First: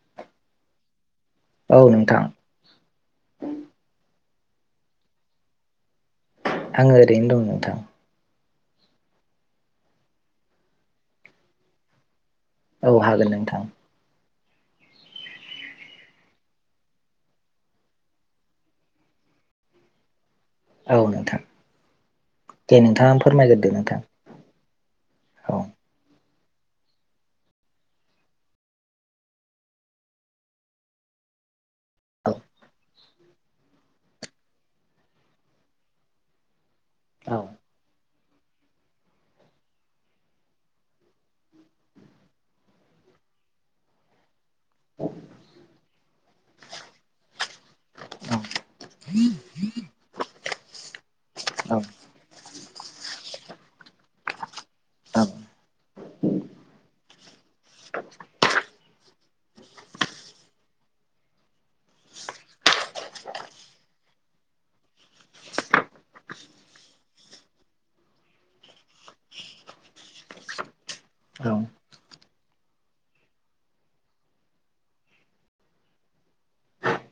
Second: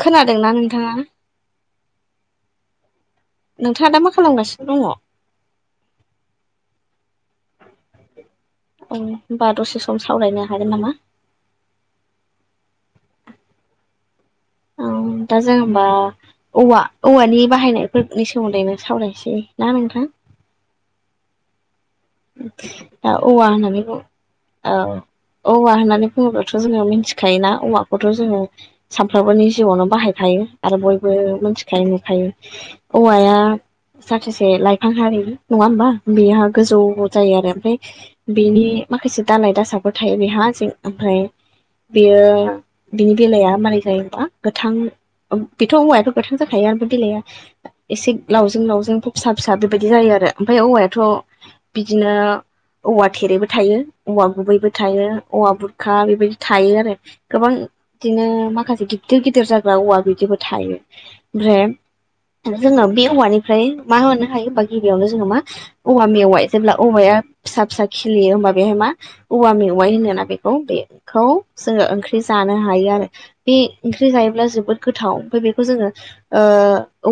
खोनादोंना नोंथाङा? औ नोंथां। नोंथाङा दा मा खालामगासिनो दङ? आङो ओरैनो दं नोंथां औ होमबा द'से सम सावरायनो हागोन नामा? औ हागोन नोंथां। औ दा जेनबा औव औवानि बाहायनायफोरनि सोमोन्दै नों सावरायसै ना नोंथां। औ नोंथां दे दा नोंथाङा औवा फोरमायग्रोदो होननानै औ नोंथां औ औवा होननानै होनोबाथ' जोङो मिथिखायोना औवाखौथ' जोङो। सानफ्रोमबोनि जिउआवनो बाहायखायो आरो बयबो मोनथिखायो नुखायो औ औवाया जाथोसे लाइफां हारि नङा होमबा बेहा गोजौ गौ औ जायो आरो ओमफ्राय बेनि माखासे दालाय दासाफोर थायो बेहा जों ओमफ्राय बेयो बिनि बेलाया मारै जायोबा गोथां बेथ' ओवायाबो गोथां जाखायो आमफ्राय बिलाइया एसे औ लावजों लावजोंथ फिसा फिसा बेबायदि जायो आरो ओमफ्राय औवायाथ' औ बिदिनो औवा थेरेबो थायो औवा गुबैबो थायो औवा बुरखा बेबायदि थायो आरो गोबां बिदिनो माखासे गिदिर गिदिर जाग्रा औवा बिदिबो थायो ओमफ्राय जोङो बे औवानिफ्राय मा होनो हायोबा गिबियावनो जोङो मा औवा मेवाय जेब्ला औवाया फिसा फिसा खिलियो होमबा बेहाय मा औवा मेवाइ होनोना बेखौ बेखौ जोङो ओंख्रि जानो हायो आरो बे ओंख्रि जायोब्ला जोबोद गोथाव ओमफ्राय बेखौ जोङो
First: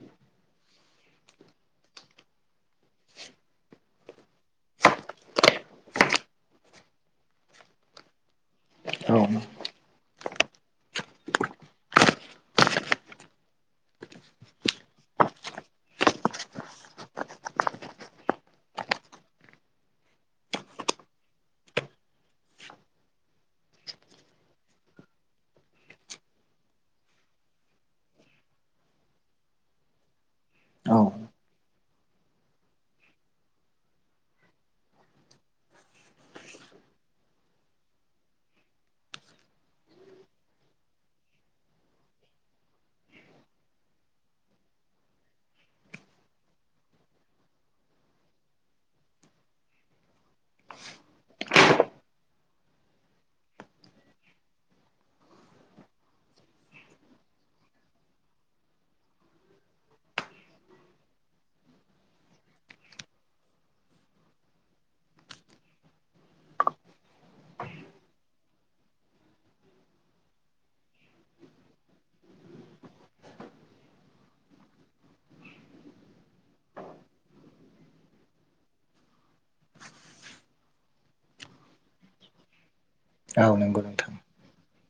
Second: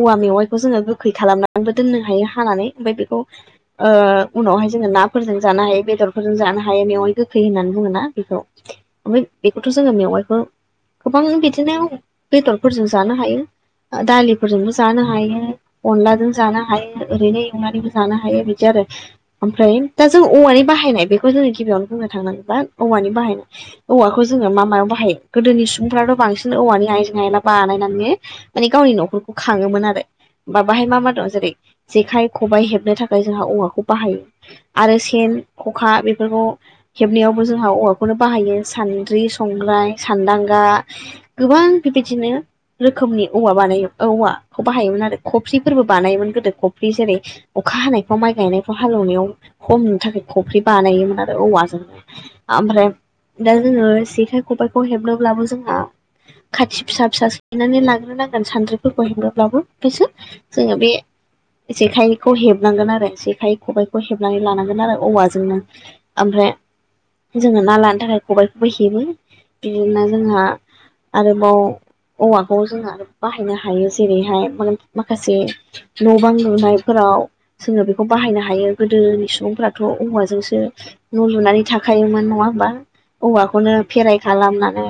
औवा मेवाइखौ जोङो गोखै खालामनानैबो दोननो हायो हानानै ओमफ्राय बेखौ ओ उनावहाय जोङो नाफोरजों जानो हायो बेदरफोरजों जानो हायो मेवाइ गोखै होननानै बुङोना बेखौ औ ओमफ्राय बेखौथ' जोङो मेवाइखौ गोबां बिदिनो बेदरफोरजों जानो हायो। दालिफोरजोंबो जानो हायो। अनलाजों जानो हायो ओरैनो एवनानैबो जानो हायो बिदि आरो ओमफ्राय दा जों औवानि बाहायनाय बेखौ जोङो गिबियावनो बुंनो थांनांगौ औवानि बाहायनाय औवाखौ जोङो मा मायाव बाहायो गोदोनि सुबुंफ्राथ' बांसिन औवानि आयजें आयला बानायनानै माने गावनि न'खरखौ खाङोमोन आरो बा बाहाय औ मा मा दं जेरै जेखाइ खबाइ हेबनो थाखाय जोंहा औवाखौ बाहायो आरो सेन खखा बेफोरखौ हेबनायावबो जोंहा औवाखौनो बाहायो सान्द्रि संग्राय सान्दांगा गोबां बिबादिनो रोखोमनि औवा बानायो औवाखौ बाहायोमोन आरो खफ्रिफोरबो बानायोमोन गोदो खफ्रि जेरै अखा हानायफ्राव माइ गायनायफ्राव हालेवनायाव हमनो थाखाय खफ्रि बानायोमोन आरो औवाजोंनो ओमफ्राय दा जोङो जेखाइ खबाइखौ हेबनोब्लाबो जोंना खाथि फिसा फिसा सैनानै लाग्रोनांगोन सानद्रिफोरखौ हेंग्रोब्लाबो बेसो जोङो बे जेखाइखौ हेबनांगोन आरो जेखाय खबबायखौ हेबनानै लानांगोन आरो औवाजोंनो ओमफ्राय जोङो ना लानो थाखाय खबाइखौबो हेबो बिदिनो जोंहा आरोबाव औवाखौ जों आरो बाहायनो हायो जेरैहाय माने माखासे न' बां लुनायफोराव जोङो बेखौ बाहायनो हा हायो गोदोनि सुबुंफ्राथ' औवाजोंसो न' लुनानै थाखायोमोन नङा होमबा औ औवाखौनो नंगौ नोंथां फेराय खालामनानै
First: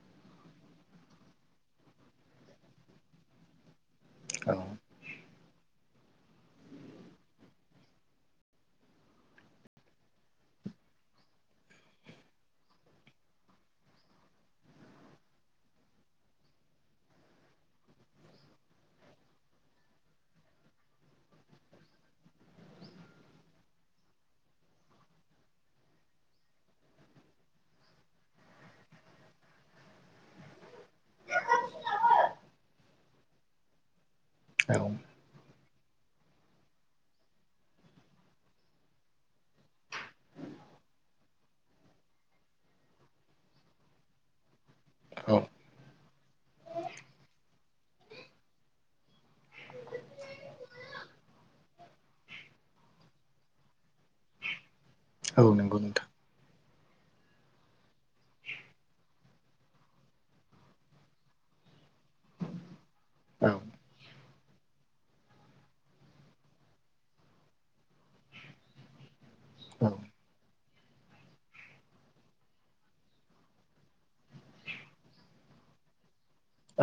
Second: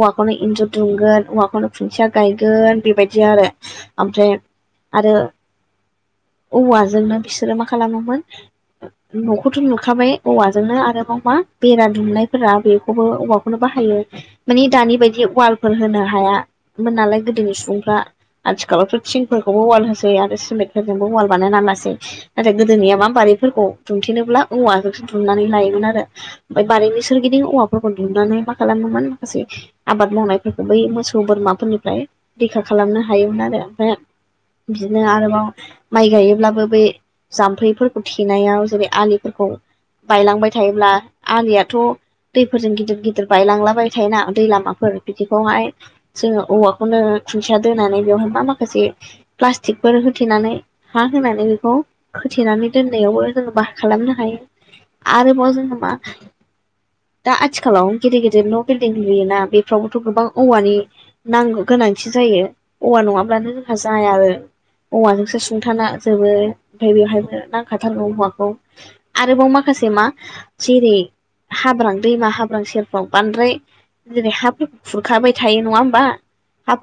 औवाखौनो इन्जुर दुंगोन औवाखौनो खुन्थिया गायगोन बेबायदि आरो ओमफ्राय औ आरो औवाजोंनो बिसोरो मा खालामोमोन न'खौथ' लुखाबाय औवाजोंनो आरोबाव मा बेरा दुमनायफोरा बेखौबो औवाखौ खौनो बाहायो मानि दानि बायदि ववालफोर होनो हायामोन नालाय गोदोनि सुबुंफ्रा आथिखालावथ' थिंफोरखौबो ववाल होसै आरो सिमेन्टफोरजोंबो ववाल बानायना लासै नाथाय गोदोनिया मा बारिफोरखौ दुमथेनोब्ला औवाखौसो दुमनानै लायोमोन आरो ओमफ्राय बारिनि सोरगिदिं औवाफोरखौ दुमनानै मा खालामोमोन माखासे आबाद मावनायफोरखौ बै मोसौ बोरमाफोरनिफ्राय रैखा खालामनो हायोमोन आरो ओमफ्राय औ बिदिनो आरोबाव माइ गायोब्लाबो बे जाम्फैफोरखौ थेनायाव जेरै आलिफोरखौ बायलांबाय थायोब्ला आलियाथ' दैफोरजों गिदिर गिदिर बायलांलाबाय थायोना दै लामाफोर औ बिदिखौहाय जोङो औवाखौनो खुन्थिया दोनानै बेवहाय मा माखासे प्लास्टिकफोर होथेनानै हा होनानै बेखौ खोथेनानै दोननायावबो जोङो बाहा खालामनो हायो औ आरोबाव नंगौ जोङो मा नोंथां दा आथिखालाव गिदिर गिदिर न' बिल्डिं लुयोना बेफोरावबोथ' गोबां औवानि नांगौ गोनांथि जायो औवा औ नङाब्लानो जोंहा जाया आरो औवाजोंसो सुंथाना जोबो ओमफ्राय बेवहायनो नांखाथारगौ औवाखौ आरोबाव माखासे मा जेरै हाब्रां दैमा हाब्रां सेरफ्राव बांद्राय जेरै हाफोरखौ खुरखाबाय थायो नङा होमबा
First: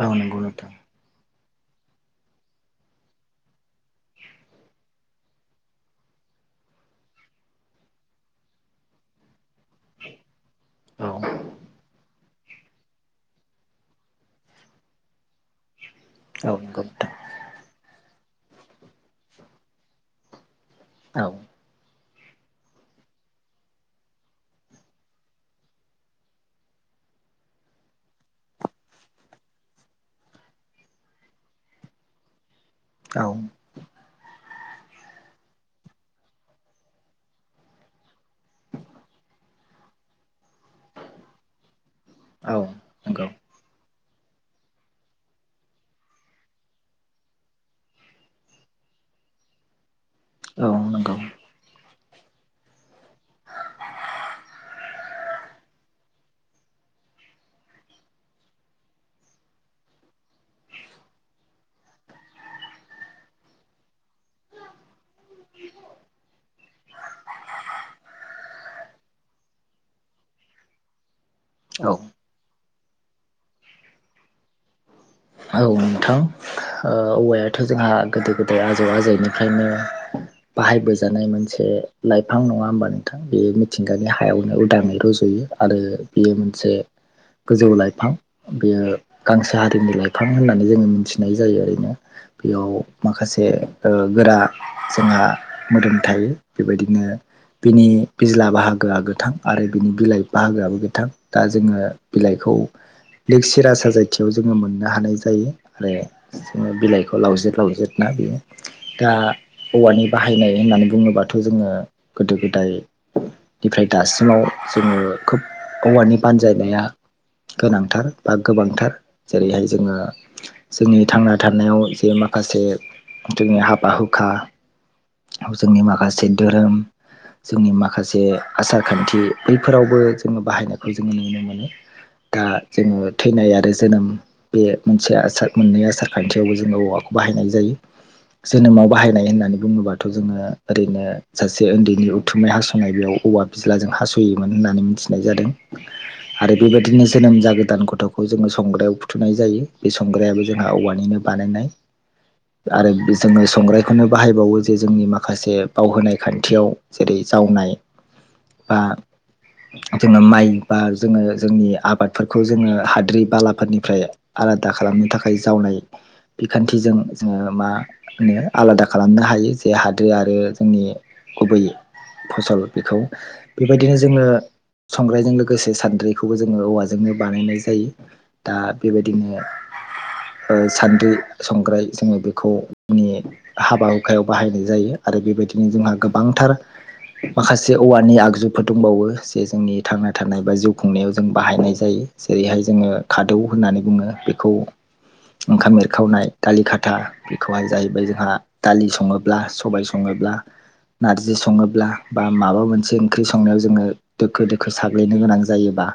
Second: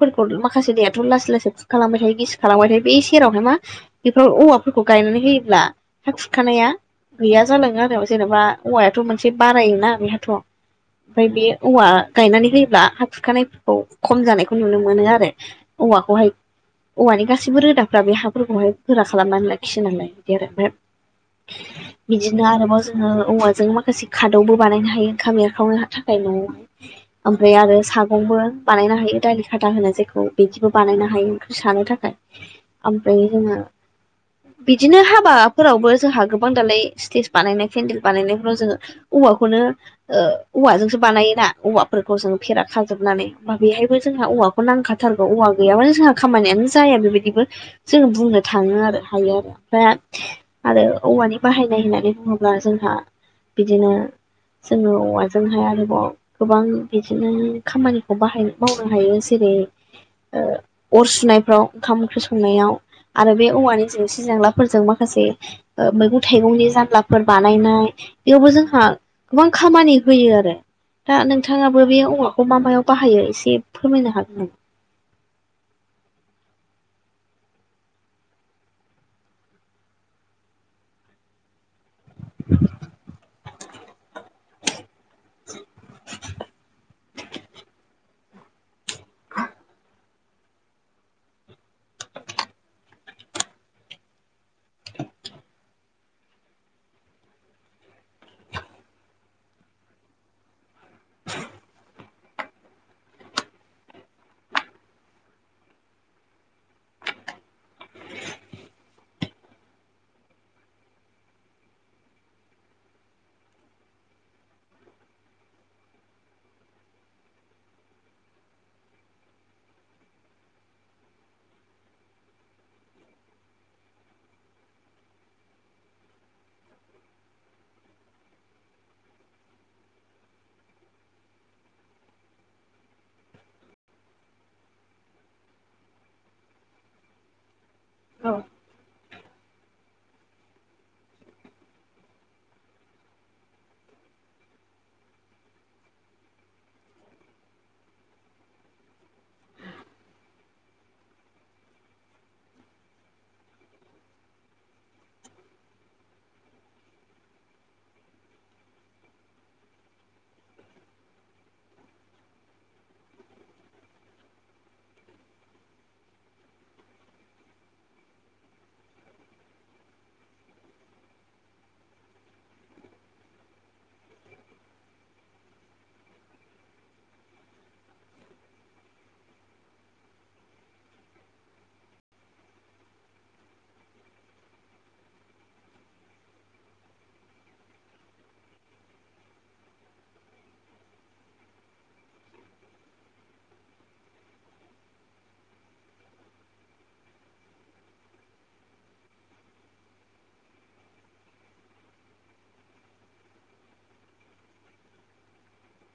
औ नंगौ नोंथां औ नंगौ नोंथां माखासे दैयाथ' लासै लासै खुरखालांबाय थायो गिसि खालांबाय थायो बे सेरावनो मा बेफोराव औवा फोरखौ गायनानै होयोब्ला हा खुरखानाया गैया जालाङो आरो जेनेबा औवायाथ' मोनसे बारायोना बेहाथ' औ ओमफ्राय बे औवा गायनानै होयोब्ला हा खुरखानायफोरखौ खम जानायखौ नुनो मोनो आरो औवाखौहाय औ औ औवानि गासैबो रोदाफ्रा बे हाफोरखौहाय गोरा खालामनानै लाखियो नालाय बिदि आरो ओमफ्राय [inaudible] बिदिनो आरोबाव जोङो औवाजों माखासे खादौबो बानायनो हायो ओंखाम एरखावनो थाखाय न'आव ओमफ्राय आरो सागंबो बानायनो हायो दालि खाथा होनो जायखौ बिदिबो बानायनो हायो ओंख्रि सानो थाखाय ओमफ्राय जोङो बिदिनो हाबाफोरावबो जोंहा गोबां दालाय स्टेज बानायनाय केन्देल बानायनायफोराव जोङो औवाखौनो ओ औवाजोंसो बानायोना औवाफोरखौ जों औ फेरा खाजोबनानै हाय बेहायबो जोंहा औवाखौ खौ नांखाथारगौ औवा गैयाबानो जोंहा खामानियानो जाया बेबायदिबो जोंङो बुंनो थाङो आरो [unintelligible] बाहायनाय नंगौ होननानै बुङोब्ला जोंहा बिदिनो जोङो औवाजोंहाय आरोबाव गोबां बिदिनो खामानिखौ बाहाय मावनो हायो जेरै ओ अर सुनायफ्राव ओंखाम ओंख्रि संनायाव आरो बे औवानि जेंसि जेंलाफोरजों माखासे ओ मैगं थाइगंनि जानलाफोर बानायनाय बेयावबो जोंहा गोबां खामानि होयो आरो दा नोंथाङाबो औ बे औवाखौ मा मायाव बाहायो एसे फोरमायनो हागोन नामा? औ नोंथां ओ औवायाथ' जोंहा गोदो गोदाय आजौ आजौनिफ्रायनो बाहायबोजानाय मोनसे लाइफां नङा होमबा नोंथां बेयो मिथिंगानि हायावनो उदाङै रज'यो आरो बियो मोनसे गोजौ लाइफां बेयो गांसो हारिनि लाइफां फां होननानै जोङो मिथिनाय जायो ओरैनो बेयाव माखासे ओ गोरा जोंहा मोदोम थायो बेबायदिनो बिनि बिज्ला बाहागोआ गोथां आरो बिनि बिलाइ बाहागोआबो गोथां दा जोङो बिलाइखौ लग सिरा साजायथियाव जोङो मोनो थानो हानाय जायो आरो जोङो बिलाइखौ लावजे लावजे ना बेयो दा औवानि बाहायनाय होननानै बुङोबाथ' जोङो गोदो गोदाय ओमफ्राय दासिमाव जोङो खोब औवानि बानजायनाया गोनांथार बा गोबांथार जेरैहाय जोङो जोंनि थांना थानायाव जे माखासे जोंनि हाबा हुखा जोंनि माखासे धोरोम जोंनि माखासे आसार खान्थि बैफोरावबो जोङो बाहायनायखौ जोङो नुनो मोनो दा जोङो थैनाय आरो जोनोम बे मोनसे आसार मोननै आसार खान्थियावबो जोङो औवाखौ बाहायनाय जायो नामा? औ जोनोमाव बाहायनाय होननानै बुङोबा थ' जोङो ओरैनो सासे उन्दैनि उथुमै हास'नाय बेयाव औवा बिज्लाजों हास'योमोन होननानै मिथि होननाय जादों आरो बेबायदिनो जोनोम जागोदान गथ'खौ जोङो संग्रायाव फु थुनाय जायो बे संग्रायाबो जोंहा औवानिनो बानायनाय आरो जोङो संग्रायखौनो बाहायबावो जे जोंनि माखासे बावहोनाय खान्थियाव जेरै जावनाय बा जोङो माइ बा जोङो जोंनि आबादफोरखौ जोङो हाद्रि बालाफोरनि फ्राय आलादा खालामनो थाखाय जावनाय बिखान्थिजों जोङो मा आलादा खालामनो हायो जे हाद्रि आरो जोंनि गुबैयै फसल बेखौ बेबायदिनो जोङो संग्रायजों लोगोसे सान्द्रिखौबो जोङो औवाजोंनो बानायनाय जायो दा बेबायदिनो सान्द्रि संग्राय जोङो बेखौ हाबा हुखायाव बाहायनाय जायो आरो बेबायदिनो जोंहा गोबांथार माखासे औवानि आगजुफोर दंबावो जे जोंनि थांना थानाय बा जिउ खुंनायाव जों बाहायनाय जायो जेरैहाय जोङो खादौ होननानै बुङो बेखौ ओंखाम एरखावनाय दालि खाथा बेखौहाय जाहैबाय जोंहा दालि सङोब्ला सबबाय सङोब्ला नारजि सङोब्ला बा माबा मोनसे ओंख्रि संनायाव जोङो दोखो दोखो साग्लायनो गोनां जायोबा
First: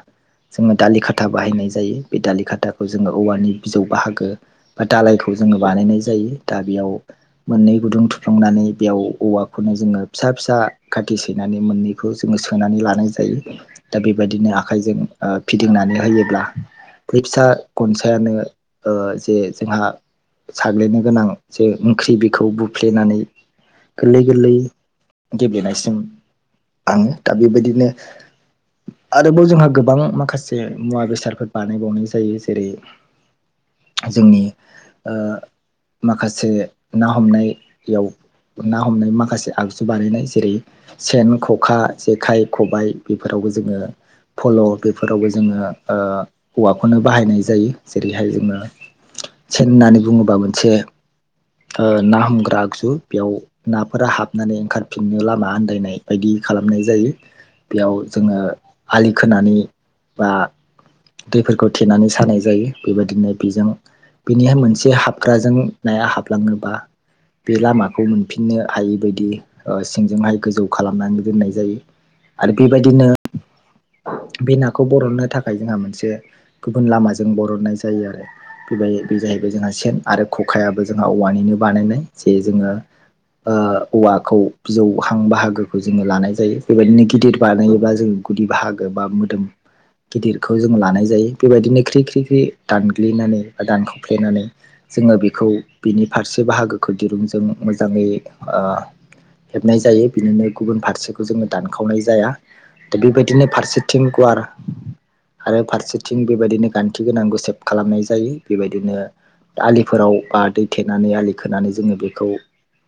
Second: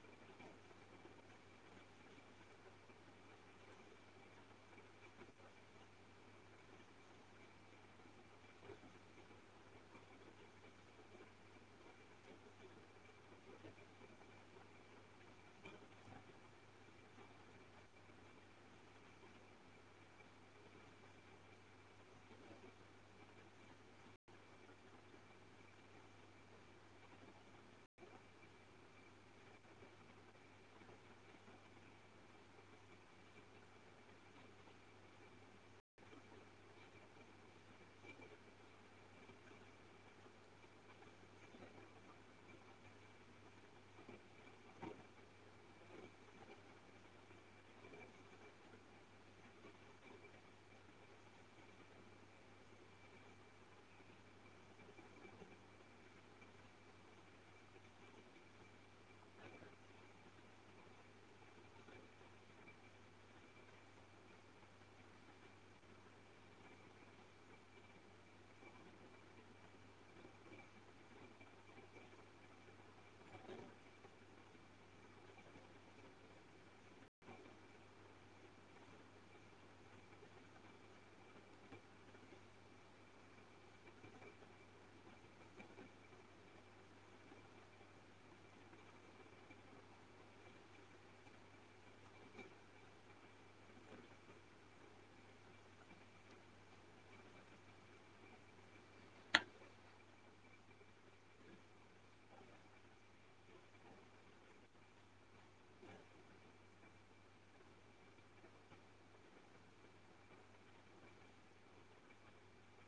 जोङो दालि खाथा बाहायनाय जायो बे दालि खाथाखौ जोङो औवानि बिजौ बाहागो बा दालायखौ जोङो बानायनाय जायो दा बेयाव मोननै गुदुं थुफ्लांनानै बेयाव औवाखौनो जोङो फिसा फिसा खाथि सैनानै मोननै बेखौ जोङो सोनानै लानाय जायो दा बेबायदिनो आखाइजों फिदिंनानै होयोब्ला बै फिसा गनसायानो जे जोंहा साग्लिनो गोनां जे ओंख्रि बेखौ बुफ्लेनानै गोरलै गोरलै गेब्लेनायसिम आङो दा बेबायदिनो आरोबाव जोंहा गोबां माखासे मुवा बेसादफोर बानायबावनाय जायो जेरै जोंनि माखासे ना हमनायाव ना हमनाय माखासे आगजु बानायनाय जेरै सेन ख'खा जेखाइ खबाय बेफोरावबो जोङो फल' बेफोरावबो जोङो हौवाखौनो बाहायनाय जायो जेरैहाय जोङो सेन होननानै बुङोबा मोनसे ना हमग्रा आगजु बेयाव नाफोरा हाबनानै ओंखारफिननो लामा आन्दायनाय बायदि खालामनाय जायो बेयाव जोङो आलि खोनानै बा दैफोरखौ थेनानै सानाय जायो बेबायदिनो बेजों बिनिहाय मोनसे हाबग्राजों नाया हाबलाङोबा बे लामाखौ मोनफिननो हायै बायदि सिंजोंहाय गोजौ खालामनानै दोननाय जायो आरो बेबायदिनो बे नाखौ बरननो थाखाय जोंहा मोनसे से गुबुन लामाजों बरननाय जायो आरो बेबाय बे जाहैबाय जोंहा सेन आरो खखायाबो जोंहा औवानिनो बानायनाय जे जोङो औवाखौ बिजौहां बाहागोखौ जोङो लानाय जायो बेबायदिनो गिदिर बानायोबा जों गुदि बाहागो बा मोदोम गिदिरखौ जों ज लानाय जायो बेबायदिनो ख्रि ख्रि ख्रि दानग्लिनानै बा दानख'फ्लेनानै जोङो बेखौ बिनि फारसे बाहागोखौ दिरुंजों मोजाङै हेबनाय जायो बिदिनो गुबुन फारसेखौ जोङो दानखावनाय जाया दा बेबायदिनो फारसेथिटिं गुवार आरो फारसेथिं बेबायदिनो खान्थि गोनांखौ सेभ खालामनाय जायो बेबायदिनो आलिफोराव बा दै थेनानै आलि खोनानै जोङो बेखौ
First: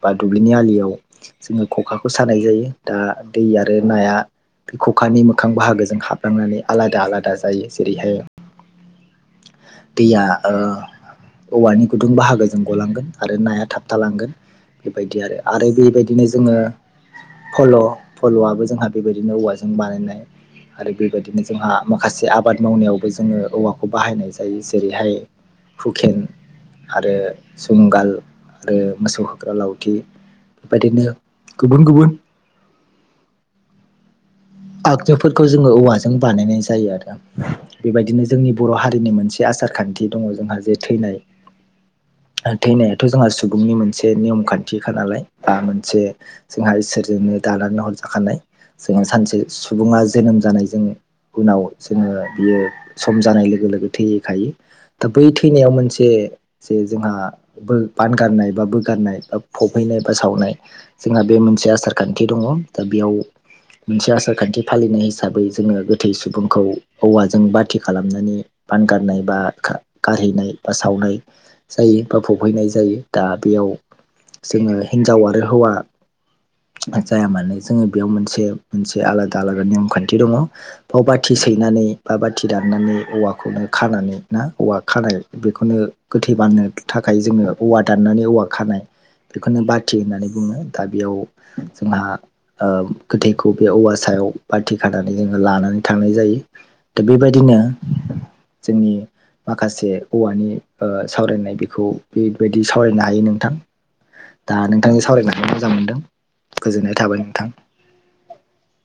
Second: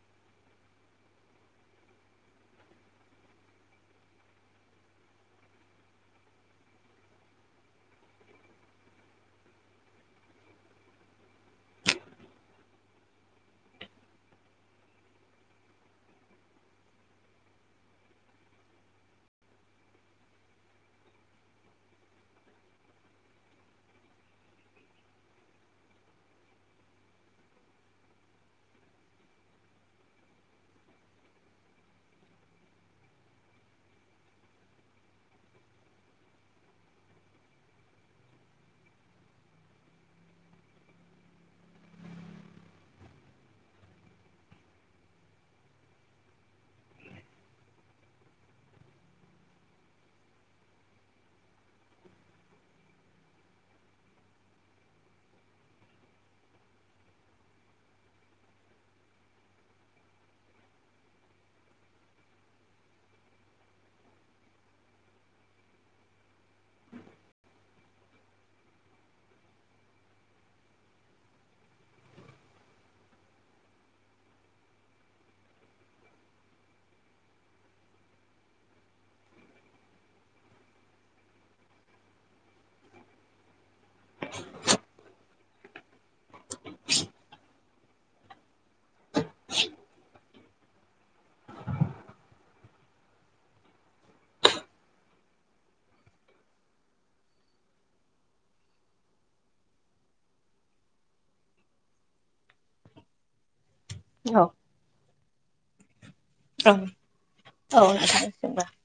बा दुब्लिनि आलियाव जोङो खखाखौ सानाय जायो दा दै आरो नाया बे खखानि मोखां बाहागोजों हाबलांनानै आलादा आलादा जायो जेरैहाय दैया ओ औवानि गुदुं बाहागो जों गलांगोन आरो नाया थाबथालांगोन बेबायदि आरो आरो बेबायदिनो जोङो फल' फल'आबो जोंहा बेबायदिनो औवाजों बानायनाय आरो बेबायदिनो जोंहा माखासे आबाद मावनायावबो जोङो औवाखौ बाहायनाय जायो जेरैहाय हुकेन आरो जुंगाल आरो मोसौ होग्रा लावथि बेबायदिनो गुबुन गुबुन आगजुफोरखौ जोङो औवाजों बानायनाय जायो आरो बेबायदिनो जोंनि बर' हारिनि मोनसे आसार खान्थि दङ जोंहा जे थैनाय थैनायाथ' जोंहा सुबुंनि मोनसे नेयम खान्थिखा नालाय बा मोनसे जोंहा इसोरजोंनो दालनो हरजाखानाय जोंहा सानसे सुबुङा जोनोम जानायजों। उनाव जोङो बियो सम जानाय लोगो लोगो थैहैखायो। दा बै थैनायाव मोनसे। जे जोंहा बान गारनाय बा बोगारनाय बा फबहैनाय बा सावनाय जोंहा बे मोनसे आसार खान्थि दङ दा बेयाव मोनसे आसार। रांखान्थि फालिनाय हिसाबै जोङो गोथै सुबुंखौ औवाजों बाथि खालामनानै। बान गारनाय बा गारहैनाय बा सावनाय। जायो बा बफैनाय जायो दा बेयाव जोङो हिनजाव आरो हौवा। जाया मानो जोङो बेयाव मोनसे मोनसे आलादा आलादा नेमखान्थि दङ। बाव बाथि सैनानै बा बाथि दाननानै औवाखौनो खानानै ना औवा खानाय बेखौनो गोथै बाननो थाखाय जोङो औवा दाननानै औवा खानाय। बेखौनो बाथि होननानै बुङो दा बेयाव जोंहा गोथैखौ। बे औवा सायाव बाथि खानानै जोङो लानानै थांनाय जायो दा बेबायदिनो जोंनि। माखासे औवानि सावरायनाय बेखौ बेबायदि सावरायनो हायो नोंथां। औ। नोंथांनि सावरायनानै मोजां मोनदों गोजोननाय थाबाय नोंथां। औ।